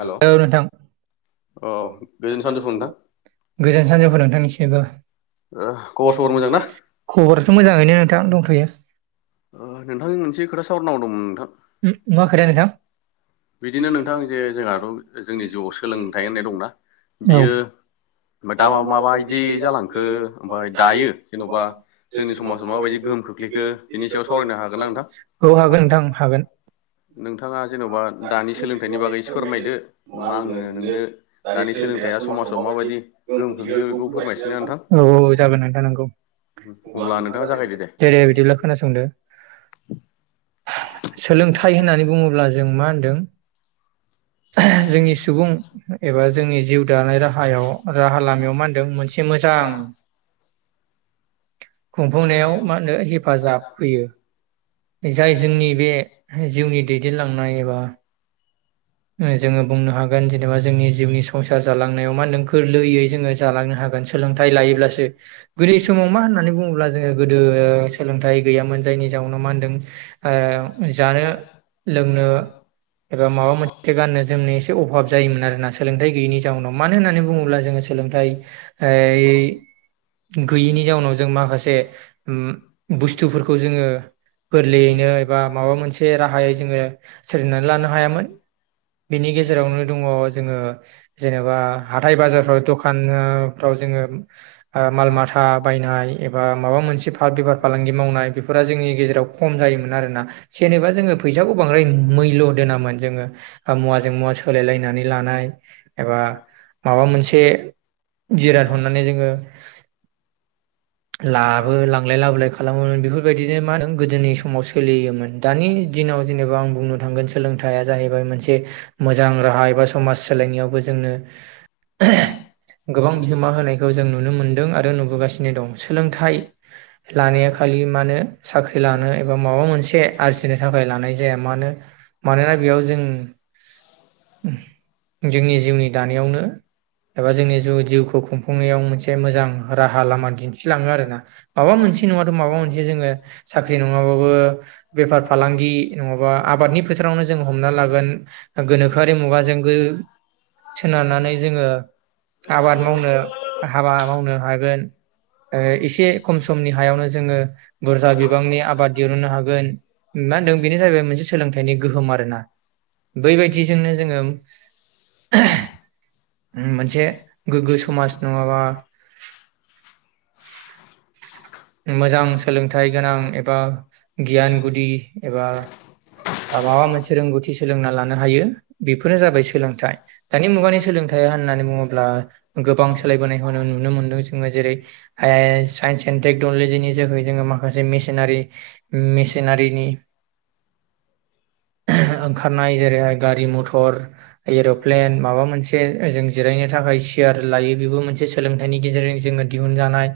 हेल' औ अ नोंथां गोजोन सानजौफु नोंथां गोजोन सानजुफु ओ नोंथांनिसिमबो खबर सबर मोजां ना? खबराथ' मोजाङैनो नोंथां दंथ'यो। ओ नोंथांनि मोनसे खोथा सावरायनाव दंमोन नोंथां। मा खोथा नोंथां बिदिनो नोंथां जे जोंहाथ' जोंनि जिउआव सोलोंथाइ होननाय नोंथां औ। ओमफ्राय दा माबायदि जालांखो ओमफ्राय दायो जेन'बा जोंनि समाजाव माबायदि गोहोम खोख्लैखो बेनि सायाव सावरायनो हागोन ना नोंथां औ हागोन नोंथां हागोन नोंथाङा जेन'बा दानि औ सोलोंथाइनि बागै फोरमायदो नङा आङो नोंनो दानि सोलोंथाइया समाजाव माबायदि गोहोम खोख्लैखो बेखौ फोरमायसैना नोंथां औ औ जागोन नोंथां नंगौ अब्ला नोंथाङा जागायदो दे दे बिदिब्ला' खोनासं सोलोंथाइ होननानै बुङोब्ला जों मा होनदों जोंनि सुबुं एबा जोंनि जिउ दानाय राहायाव-' राहा लामायाव मा होनदों मोनसे मोजां-' खुंफुंनायाव मा होनो हेफाजाब होयो जाय जोंनि बे जिउनि दैदेनलांनाय एबा जोङो बुंनो हागोन जेनेबा जोंनि जिउनि संसार जालांनायाव मा होनदों गोरलैयै जोङो जालांनो हागोन सोलोंथाइ लायोब्लासो गोदोनि समाव मा होननानै बुङोब्ला जोङो गोदो सोलोंथ गैयामोन जायनि जाउनाव मा होनदों ओ जानो लोंनो एबा माबा मोन गाननो जोमनो एसे अभाब जायोमोन आरोना सोलोंथाइ गैयैनि जाउनाव मानो होननानै बुङोब्ला जोङो सोलोंथाइ ओ गैयैनि जाउनाव जों माखासे ए उम बुस्थुफोरखौ जोङो गोरलैयैनो एबा माबा मोनसे राहायै जोङो सोरजिनानै लानो हायामोन। बेनि गेजेरावनो दङ जोङो जेनेबा हाथाय बाजारफ्राव दखानफ्राव जोङो ओ माल माथा बायनाय एबा माबा मोनसे बेफार फालांगि मावनाय बेफोरा जोंनि गेजेराव खम जायोमोन आरोना। जेनेबा जोङो फैसाखौ बांद्राय मैल्य दोनामोन जोङो मुवाजों मुवा सोलायलायनानै लानाय एबा माबा मोनसे जिराद हरनानै जोङो लाबो लांलाय- लाबोलाय खालामोमोन बेफोरबायदिनो मा होन गोदोनि समाव सोलियोमोन दानि दिनाव जेनेबा आं बुंनो थांगोन सोलोंथाइया जाहैबाय मोनसे मोजां राहा एबा समाज सोलायनायावबो जोंनो गोबां बिहोमा होनायखौ जों नुनो मोनदों आरो नुबोगासिनो दं। सोलोंथाइ लानाया खालि मानो साख्रि लानो एबा माबा मोनसे आरजिनो थाखाय लानाय जाया मानो मानोना बेयाव जों जोंनि जिउनि दानायावनो एबा जोंनि जिउखौ खुंफुंनायाव मोनसे मोजां राहा लामा दिन्थि दिनथिलाङो आरोना माबा मोनसे नङाथ' माबा मोनसे जोङो साख्रि नङाबाबो बेफार फालांगि नङाबा आबादनि फोथारावनो जों हमना लागोन गोनोखोआरि मुगाजों सोनारनानै जोङो आबाद मावनो हाबा मावनो हागोन ओ एसे खम समनि हायावनो जोङो बुरजा बिबांनि आबाद दिहुननो हागोन मा होनदों बेनो जाहैबाय मोनसे सोलोंथाइनि गोहोम आरोना बैबायदिजोंनो जोङो उम मोनसे गोग्गो समाज नङाबा [inaudible] मोजां सोलोंथाइ गोनां एबा गियान गुदि एबा माबा मोनसे रोंगौथि सोलोंना लानो हायो बेफोरनो जाबाय सोलोंथाइ दानि मुगानि सोलोंथाइया होननानै बुङोब्ला गोबां सोलायबोनायखौ नुनो मोनदों जोङो जेरै फाय साइन्स एन्ड टेक्न'लजिनि जोहै जोङो माखासे मेसिनारि मेसिनारिनि ओंखारनाय जेरैहाय गारि मथर एर'प्लेन माबा मोनसे जों जिरायनो थाखाय सियार लायो बेबो मोनसे सोलोंथायाइनि गेजेरजों जोङो दिहुनजानाय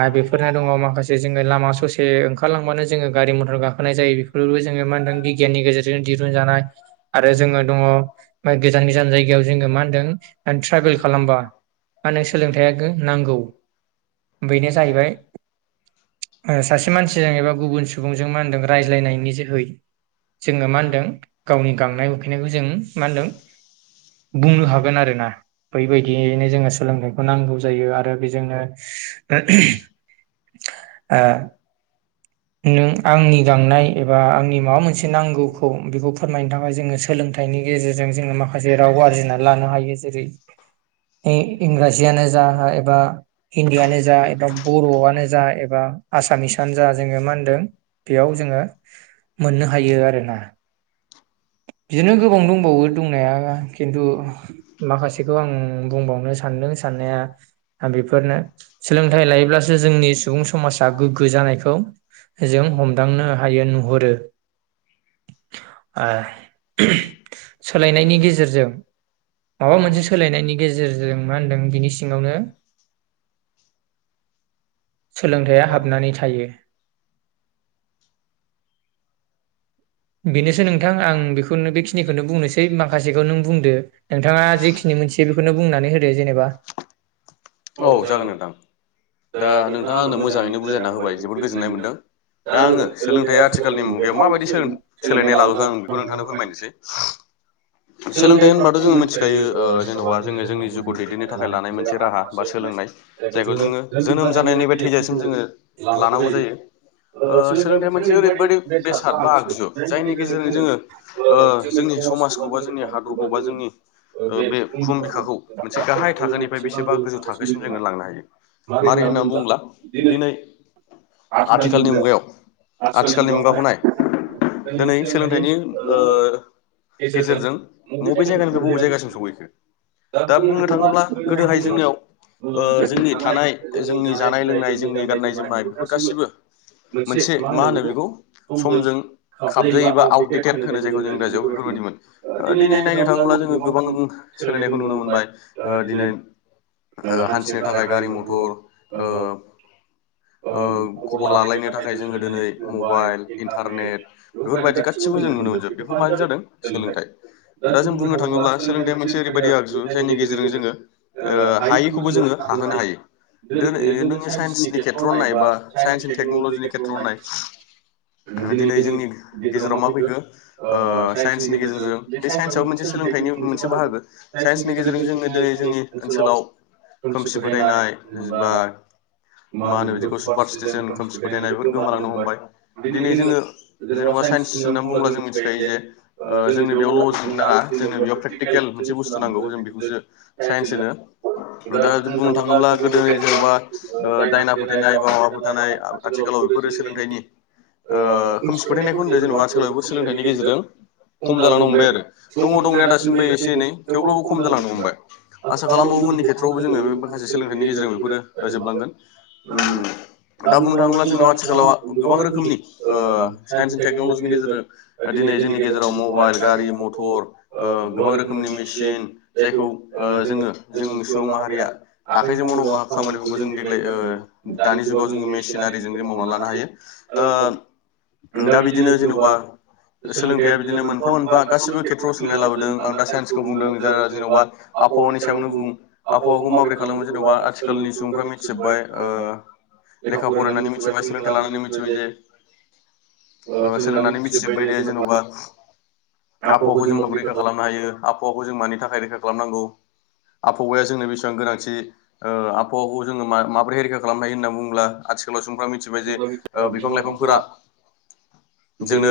आरो बेफोरना दङ माखासे जोङो लामा ससे ओंखारलांबानो जोङो गारि मथर गाखोनाय जायो बेफोरबो जोङो मा होनदों [unintelligible] जों दिहुन जानाय आरो जोङो दङ गोजान गोजान जायगायाव जोङो मा होनदों ट्रेभेल खालामबा मा होनो सोलोंथायाइआ नांगौ बेनो जाहैबाय सासे मानसिजों एबा गुबुन सुबुंजों मा होनदों रायज्लायनायनि जोहै। जोङो मा होनदों गावनि गांनाय उखैनायखौ जों मा होनदों बुंनो हागोन आरोना बैबायदियैनो जोङो सोलोंथाइखौ नांगौ जायो आरो बेजोंनो ओ नों आंनि गांनाय एबा आंनि माबा मोनसे नांगौखौ बेखौ फोरमायनो थाखाय जोङो सोलोंथाइनि गेजेरजों जोङो माखासे राव आरजिनानै लानो हायो जेरै इंराजियानो जा एबा हिन्दीयानो जा एबा बर'आनो जा एबा आसामिसआनो जा। बेयाव जोङो मोननो हायो आरोना बिदिनो गोबां दंबावो दंनाया खिन्थु माखासेखौ आं बुंबावनो सानदों साननाया आं बेफोरनो सोलोंथाइ लायोब्लासो जोंनि सुबुं समाजा गोग्गो जानायखौ जों हमदांनो हायो नुहुरो ओ सोलायनायनि गेजेरजों माबा मोनसे सोलायनायनि गेजेरजों मा होनदों बिनि सिङावनो सोलोंथायाइया हाबनानै थायो। औ बेनोसै नोंथां आं बेखौनो बेखिनिखौनो बुंनोसै माखासेखौ नों बुंदो नोंथाङा जेखिनि मोनथियो बेखौनो बुंनानै होदो जेनेबा जागोन नोंथां दा नोंथाङा आंनो मोजाङैनो बुजायना होबाय जोबोद गोजोननाय मोनदों दा आङो सोलोंथायाइया आथिखालनि मुगायाव माबायदि सोलों सोलायनाय लाबोगोन आं बेखौ नोंथांनो फोरमायनोसै। सोलोंथाइ होनबाथ' जोङो मिथिखायो ओ जेन'बा जोङो जोंनि जिउखौ दैदेननो थाखाय लानाय मोनसे राहा बा सोलोंनाय जायखौ जोङो जोनोम जानायनि बे थैजासिम जोङो लानांगौ जायो ओ सोलोंथाइया मोनसे ओरैबायदि बेसाद बा आगजु। गेजेरजों जोङो ओ जोंनि समाजखौ बा समाजखौबा जोंनि जों हादरखौ बा अबा जोंनि बे बुहुम बिखाखौ मोनसे गाहाय थाखोनिफ्राय बेसेबा गोजौ थाखोसिम जोङो लांनो हायो मारै होननानै बुङोब्ला दिनै आथिखालनि मुगायाव आथिखालनि सोलोंबावनाय मुगाखौनाय दिनै सोलोंथाइनि ओ गेजेरजों मबे जायगानिफ्राय बबे जायगासिम सहैखो दा बुंनो थाङोब्ला गोदोहाय जोंनियाव ओ जोंनि थानाय जोंनि जानाय लोंनाय जोंनि गाननाय जोमनाय बेफोर गासैबो मोनसे मा होनो बेखौ समजों खाबजायो बा आउटडेटेड होनो जायखौ जों इंराजियाव बेफोरबायदिमोन। दिनै नायनो थाङोब्ला जोङो गोबां सोलायनायखौ नुनो मोनबाय दिनै हान्थिनो थाखाय गारि ओ मथर खबर लालायनो थाखाय जोङो दिनै मबाइल इन्टारनेट बेफोरबायदि गासिबो जों नुनो मोनजोब बेफोर मानो जादों सोलोंथाइ। दा जों बुंनो थाङोब्ला सोलोंथाइया मोनसे ओरैबायदि आगजु जायनि गेजेरजों जोङो ओ हायिखौबो जोङो हाहोनो हायो दिनै नोङो साइन्सनि खेथ्रआव नाय बा साइन्स एन्ड टेक्न'लजिनि खेथ्रआव नाय दिनै जोंनि गेजेराव मा फैखो ओ साइन्सनि गेजेरजों बे साइन्सआबो मोनसे सोलोंथाइनि मोनसे बाहागो । साइन्सनि गेजेरजों जोङो दिनै जोंनि ओनसोलाव खोमसि फोथायनाय बा मा होनो बिदिखौ सुपार स्टेसन खोमसि फोथायनाय बेफोर गोमालांनो हमबाय दिनै जोङो जेनेबा साइन्स होननानै बुङोब्ला जों मिथिखायो जे ओ जोंनि बेयाव लजिक नाङा जोंनो बेयाव प्रेकटिकेल मोनसे बुसथु नांगौ जों बेखौसो साइन्स होनो। दा बुंनो थाङोब्ला गोदोनि जेनोबा दाइना फोथायनाय बा माबा फोथायनाय आथिखालाव बेफोर सोलोंथायनि ओ खोमसि फोथायनायखौ होनदो जेनेबा [unintelligible] सोलोंथाइनि गेजेरजों खम जालांनो हमबाय आरो दङ दंनाया दासिमबो एसे एनै थेवब्लाबो खम जालांनो हमबाय आसा खालामबावो उननि खेत्रआवबो जोङो बे माखासे सोलोंथाइनि गेजेराव बेफोरो जोबलांगोन बांगोन दा बुंनो थाङोब्ला जोंनाव आथिखालाव गोबां रोखोमनि ओ साइन्सन एनड टेक्न'लजनि गेजेरजों दिनै जोंनि गेजेराव मबाइल गारि मथर गोबां ओ रोखोमनि मेसिन जायखौ जोङो जों सुबुं माहारिया आखाइजों मावनांगौ खामानिबो जों देग्लाय ओ दानि जुगाव जोङो मेसिनारिजों जों मावनानै लानो हायो ओ दा बिदिनो जेन'बा सोलोंथाइया बिदिनोमोन बा गासिबो खेथ्रआव सोलोंनाय लाबोदों आं दा साइन्सखौ बुंदों ज जेनेबा आबहावानि सायावनो बुं आबहावाखौ माबोरै खालामो जेन'बा आथिखालनि सुबुंफ्रा मिथिजोब्बाय लेखा फरायनानै मिथिजोबबाय सोलोंथाइ लानानै मिथिबाय जे ओ सोलोंनानै मिथिजोबबाय दे जेन'बा आबहावाखौ जों जोंब्लाबो रैखा माबोरै खालामनो हायो आबहावाखौ जों मानि थाखाय रैखा खालामनांगौ आबहावाया जोंनो बेसेबां गोनांथि आबहावाखौ जोङो मा माबोरै रैखा खालामनो हायो होनना बुङोब्ला आथिखालाव मिथिबाय जे बिफां लाइफांफोरा जोंनो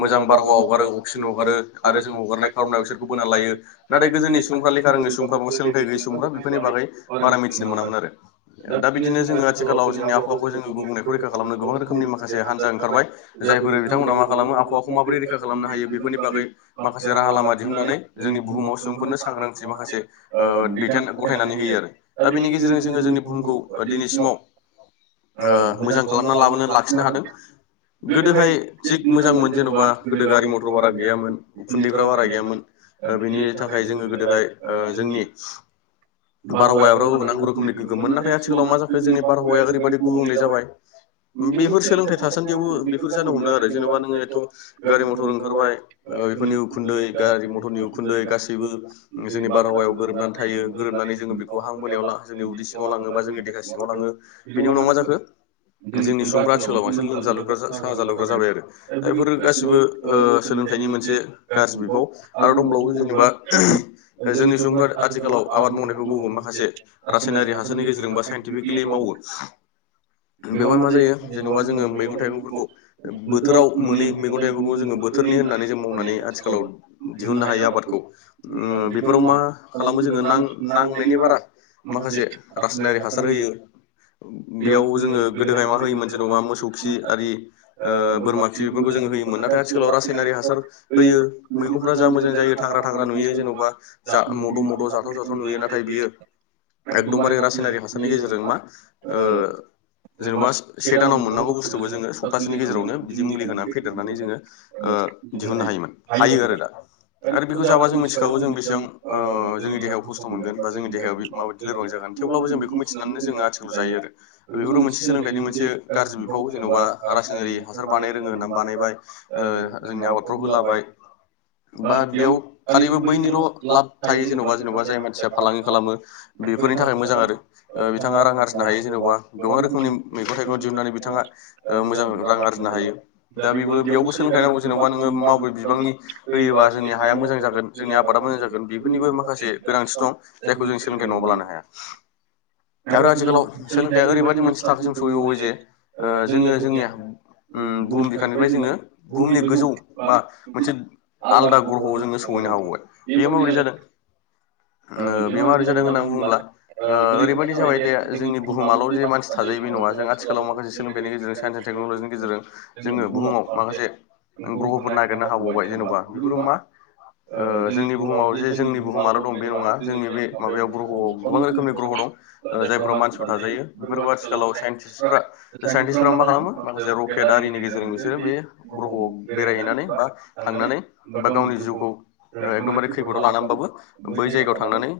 मोजां बारहावा हगारो अक्सिजेन हगारो आरो जों हगारनाय खार'नायाव बिसोरखौ बोना लायो नाथाय गोदोनि सुबुंफ्रा लेखा रोङै सुबुंफ्रा सोलोंथाइ गैयै सुबुंफ्रा बेफोरनि बागै बारा मिथिनो मोनामोन आरो दा बिदिनो जोङो आथिखालाव जोंनि आबहावखौ जों गुब रैखा खालाम गोबां रोखनि मासे हानजानि ओंखारबाय जायफोर बिथांमोनहा मा खालामो आबहावाखौ माबोरै रैखा खालामनो हायो बेफोरनि बागै माखासे राहा लामा दिहुननानै जोंनि बुहुमाव सुबुंफोरनो सांग्रांथि माखासे दैथायेन गथायनानै होयो आरो दा बेनि गेजेरजों जोङो जोंनि बुहुमखौ दिनैसिमाव ओ मोजां खालामना लाबोनो लाखिनो हादों गोदोहाय थिग मोजांमोन जेन'बा गोदो गारि मथर बारा गैयामोन उखुन्दैफ बारा गैयामोन बेनि थाखाय जोङो गोदोहाय जोंनि बारहावायाबो नांगौ रोखोमनि गोगोममोन नाथाय आथिखालाव मा जाखो जोंनि बारहावाया ओरैबायदि गुबुंले जाबाय बेफोर सोलोंथाइ थासानथि थेवबो बेफोर जानो हमदों आरो जेनेबा नोङो एथ' गारि मथर ओंखारबाय बेफोरनि उखुन्दै गारि मथरनि उखुन्दै गासैबो जोंनि बारहावायाव गोरोबनानै थायो गोरोबनानै जोङो बेखौ हां बोनायाव जोंनि उदै सिङाव लाङो बा जोंनि देहा सिङाव लाङो बेनि उनाव मा जाखो जोंनि सुबुंफ्रा आथिखालाव बांसिन लोमजालु साहा जालुग्रा जाबाय आरो दा बेफोरो गासिबो ओ सोलोंथाइनि मोनसे गाज्रि बिफाव आरो दंबावबो जेनेबा जोंनि सुबुंफ्रा आथिखालाव आबाद मावनायखौ मावो माखासे रासायनारि हासारनि गेजेरजोंबा साइन्टिफिकेलि मावो बेवहाय मा जायो जेनेबा जोङो मैगं थाइगं फोरखौ बोथोराव मोनै मैगं थाइगंफोरखौ जोङो बोथोरनि होननानै जों मावनानै आथिखालाव दिहुननो हायो आबादखौ बेफोराव मा खालामो जोङो नांनायनि बारा माखासे रासायनारि हासार होयो बेयाव जोङो गोदोहाय मा होयोमोन जेन'बा मोसौ खि आरि ओ बोरमा खि बेफोरखौ जों होयोमोन नाथाय आथिखालाव रासायनारि हासार होयो मैगंफ्रा जा मोजां जायो थाग्रा थाग्रा नुयो जेन'बा जा मद' मद' जाथाव जाथाव नुयो नाथाय बियो एकदमबारे रासायनारि हासारनि गेजेरजों मा ओ जेबा से दानाव मोनांगौ बुसथुखौ सप्तासेनि गेजेरावनो बिदि मुलि होनानै फेदेरनानै जोङो ओ दिहुननो हायोमोन हायो आरो दा आरो बेखौ जाबा जों मिथिखागौ जों बेसेबां जोंनि देहायाव खस्थ' मोनगोन बा जोंनि देहायाव बे माबायदि लोरबां जागोन थेवब्लाबो जों बेखौ मिथिनानैनो जोङो आथिखालाव जायो आरो बेफोर मोनसे सोलोंथाइनि मोनसे गाज्रि बिफाव जेन'बा रासायनारि हासार बानाय रोङो होननानै बानायबाय जोंनि आबादफ्राव होलाबाय बा बेयाव खालिबो बैनिल' लाब थायो जेन'बा जेनेबा जाय मानसिया फालांगि खालामो बेफोरनि थाखाय थाखायबो मोजां आरो जानांगोन बिथाङा रां आरजिनो हायो जेन'बा गोबां रोखोमनि मैगं थाइगं दिहुननानै बिथाङा मोजां रां आरजिनो हायो दा बेबो बेयावबो सोलोंथाइ नांगौ जेनेबा नोङो मावबै बिबांनि होयोबा जोंनि हाया मोजां जागोन जोंनि आबादा मोजां जागोन बेफोरनिबो माखासे गोनांथि दं जायखौ जों सोलोंथाइ नङाबा लानो हाया आरो आथिखालाव जों दा ओरैबायदि मोनसे थाखोसिम सहैबावबाय जे ओ जोङो जोंनि बुहुम बिखानिफ्राय जोङो बुहुमनि गोजौ बा मोनसे आलदा ग्रह'आव जों जोङो सहैनो सौहैनो हाबावबाय बेयो हाबाय माबोरै बे जादों बे बेमार माबोरै आजार जादों होनना होननानै बुङोब्ला ओरैबायदि जाबाय दे जोंनि बुहुमाल' जे मानसि थाजायो बे नङा जों आथिखालाव माखासे सोलोंथाइनि गेजेरजों साइन्स एन टेक्न'लजिनि गेजेरजों जोङो बुहुमाव माखासे ग्रह'फोर नागिरनो हाबावबाय जेन'बा बेफोरो मा ओ जोंनि बुहुमाव जे जोंनि बुहुमाल' दं बे नङा जोंनि बे माबायाव ग्रह'आव गोबां रोखोमनि ग्रह' दं ओ जायखौ जायफोराव मानसि मानसिफ्रा जायो थाजायो बेफोरखौ आथिखालाव साइन्टिस्टफ्रा साइन्टिस्टफ्रा मा खालामो माखासे रकेट आरिनि गेजेरजों बिसोरो बे ग्रह'आव बेरायहैनानै बा थांनानै बा गावनि जिउखौ एकदमबारे खैफोदाव लानानैबाबो बै जायगायाव थांनानै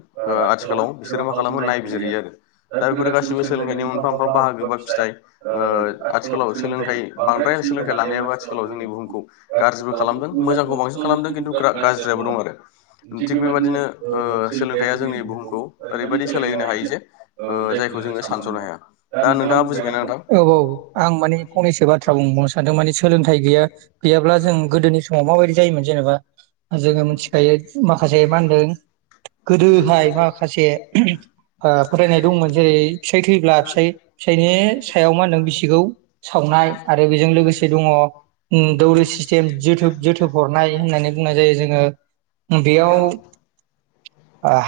आथिखालाव बिसोरो मा खालामो नायबिजिरहैयो आरो दा बेफोर गासैबो सोलोंथाइ मोनफा मोनफा बाहागो बा फिथाइ ओ आथिखालाव सोलोंथाइ बांद्राय सोलोंथाइ लानायाबो आथिखालाव जोंनि बुहुमखौ गाज्रिबो खालामदों मोजांखौ बांसिन खालामदों खिन्थु गाज्रियाबो दं आरो थिग बेबायदिनो सोलोंथाइया जोंनि बुहुमखौ ओरैबायदि सोलाय होनो हायो जे ओ जायखौ जोङो सानस'नो हाया दा नोंथाङा बुजिबायना नोंथां आं माने फंनैसो बाथ्रा बुंबावनो सानदों माने सोलोंथाइ थाइ गैया गैयाब्ला जों गोदोनि समाव माबायदि जायोमोन जेनेबा जोङो मिथिखायो माखासे मा होनदों गोदोहाय माखासे ओहोम आ होननाय दंमोन जेरै फिसाइ थैब्ला फिसाय फिसायनि सायाव मा होनदों बिसिखौ सावनाय आरो बेजों लोगोसे दङ ओम दौरि सिस्टेम जोथोब जोथोब हरनाय होननानै बुंनाय जायो बेयाव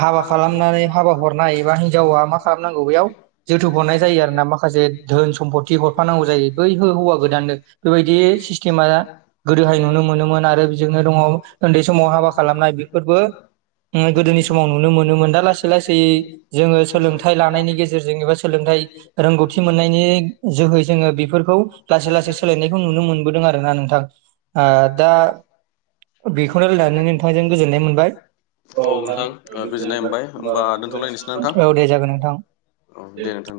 हाबा खालामनानै हाबा हरनाय एबा हिन फोरा मा खालामनांगौ बैयाव जोथोब हरनाय जायो आरो ना माखासे धोन सम्पद हरफांगौ जायो बै हो हौवा गोदान बेबायदि सिस्तेमा गोदोहाय नुनो मोनोमोन आरो बेजोंनो दङ समाव हाबा खालामनाय बेफोरबो ओम गोदोनि समाव नुनो मोनोमोन दा लासै लासै जोङो सोलोंथाइ लानायनि गेजेरजों एबा सोलोंथाइ रोंगौथि मोननायनि जोहै जोङो बेफोरखौ लासै लासै सोलायनायखौ नुनो मोनबोदों आरोना नोंथां आ दा फन रायलायनानै नोंथांजों गोजोननाय मोनबाय औ नोंथां ओ गोजोननाय मोनबाय होनबा होमबा दोनथलायनिसै दोनथ'लायनोसै ना नोंथां औ दे जागोन औ दे नोंथां नोंथां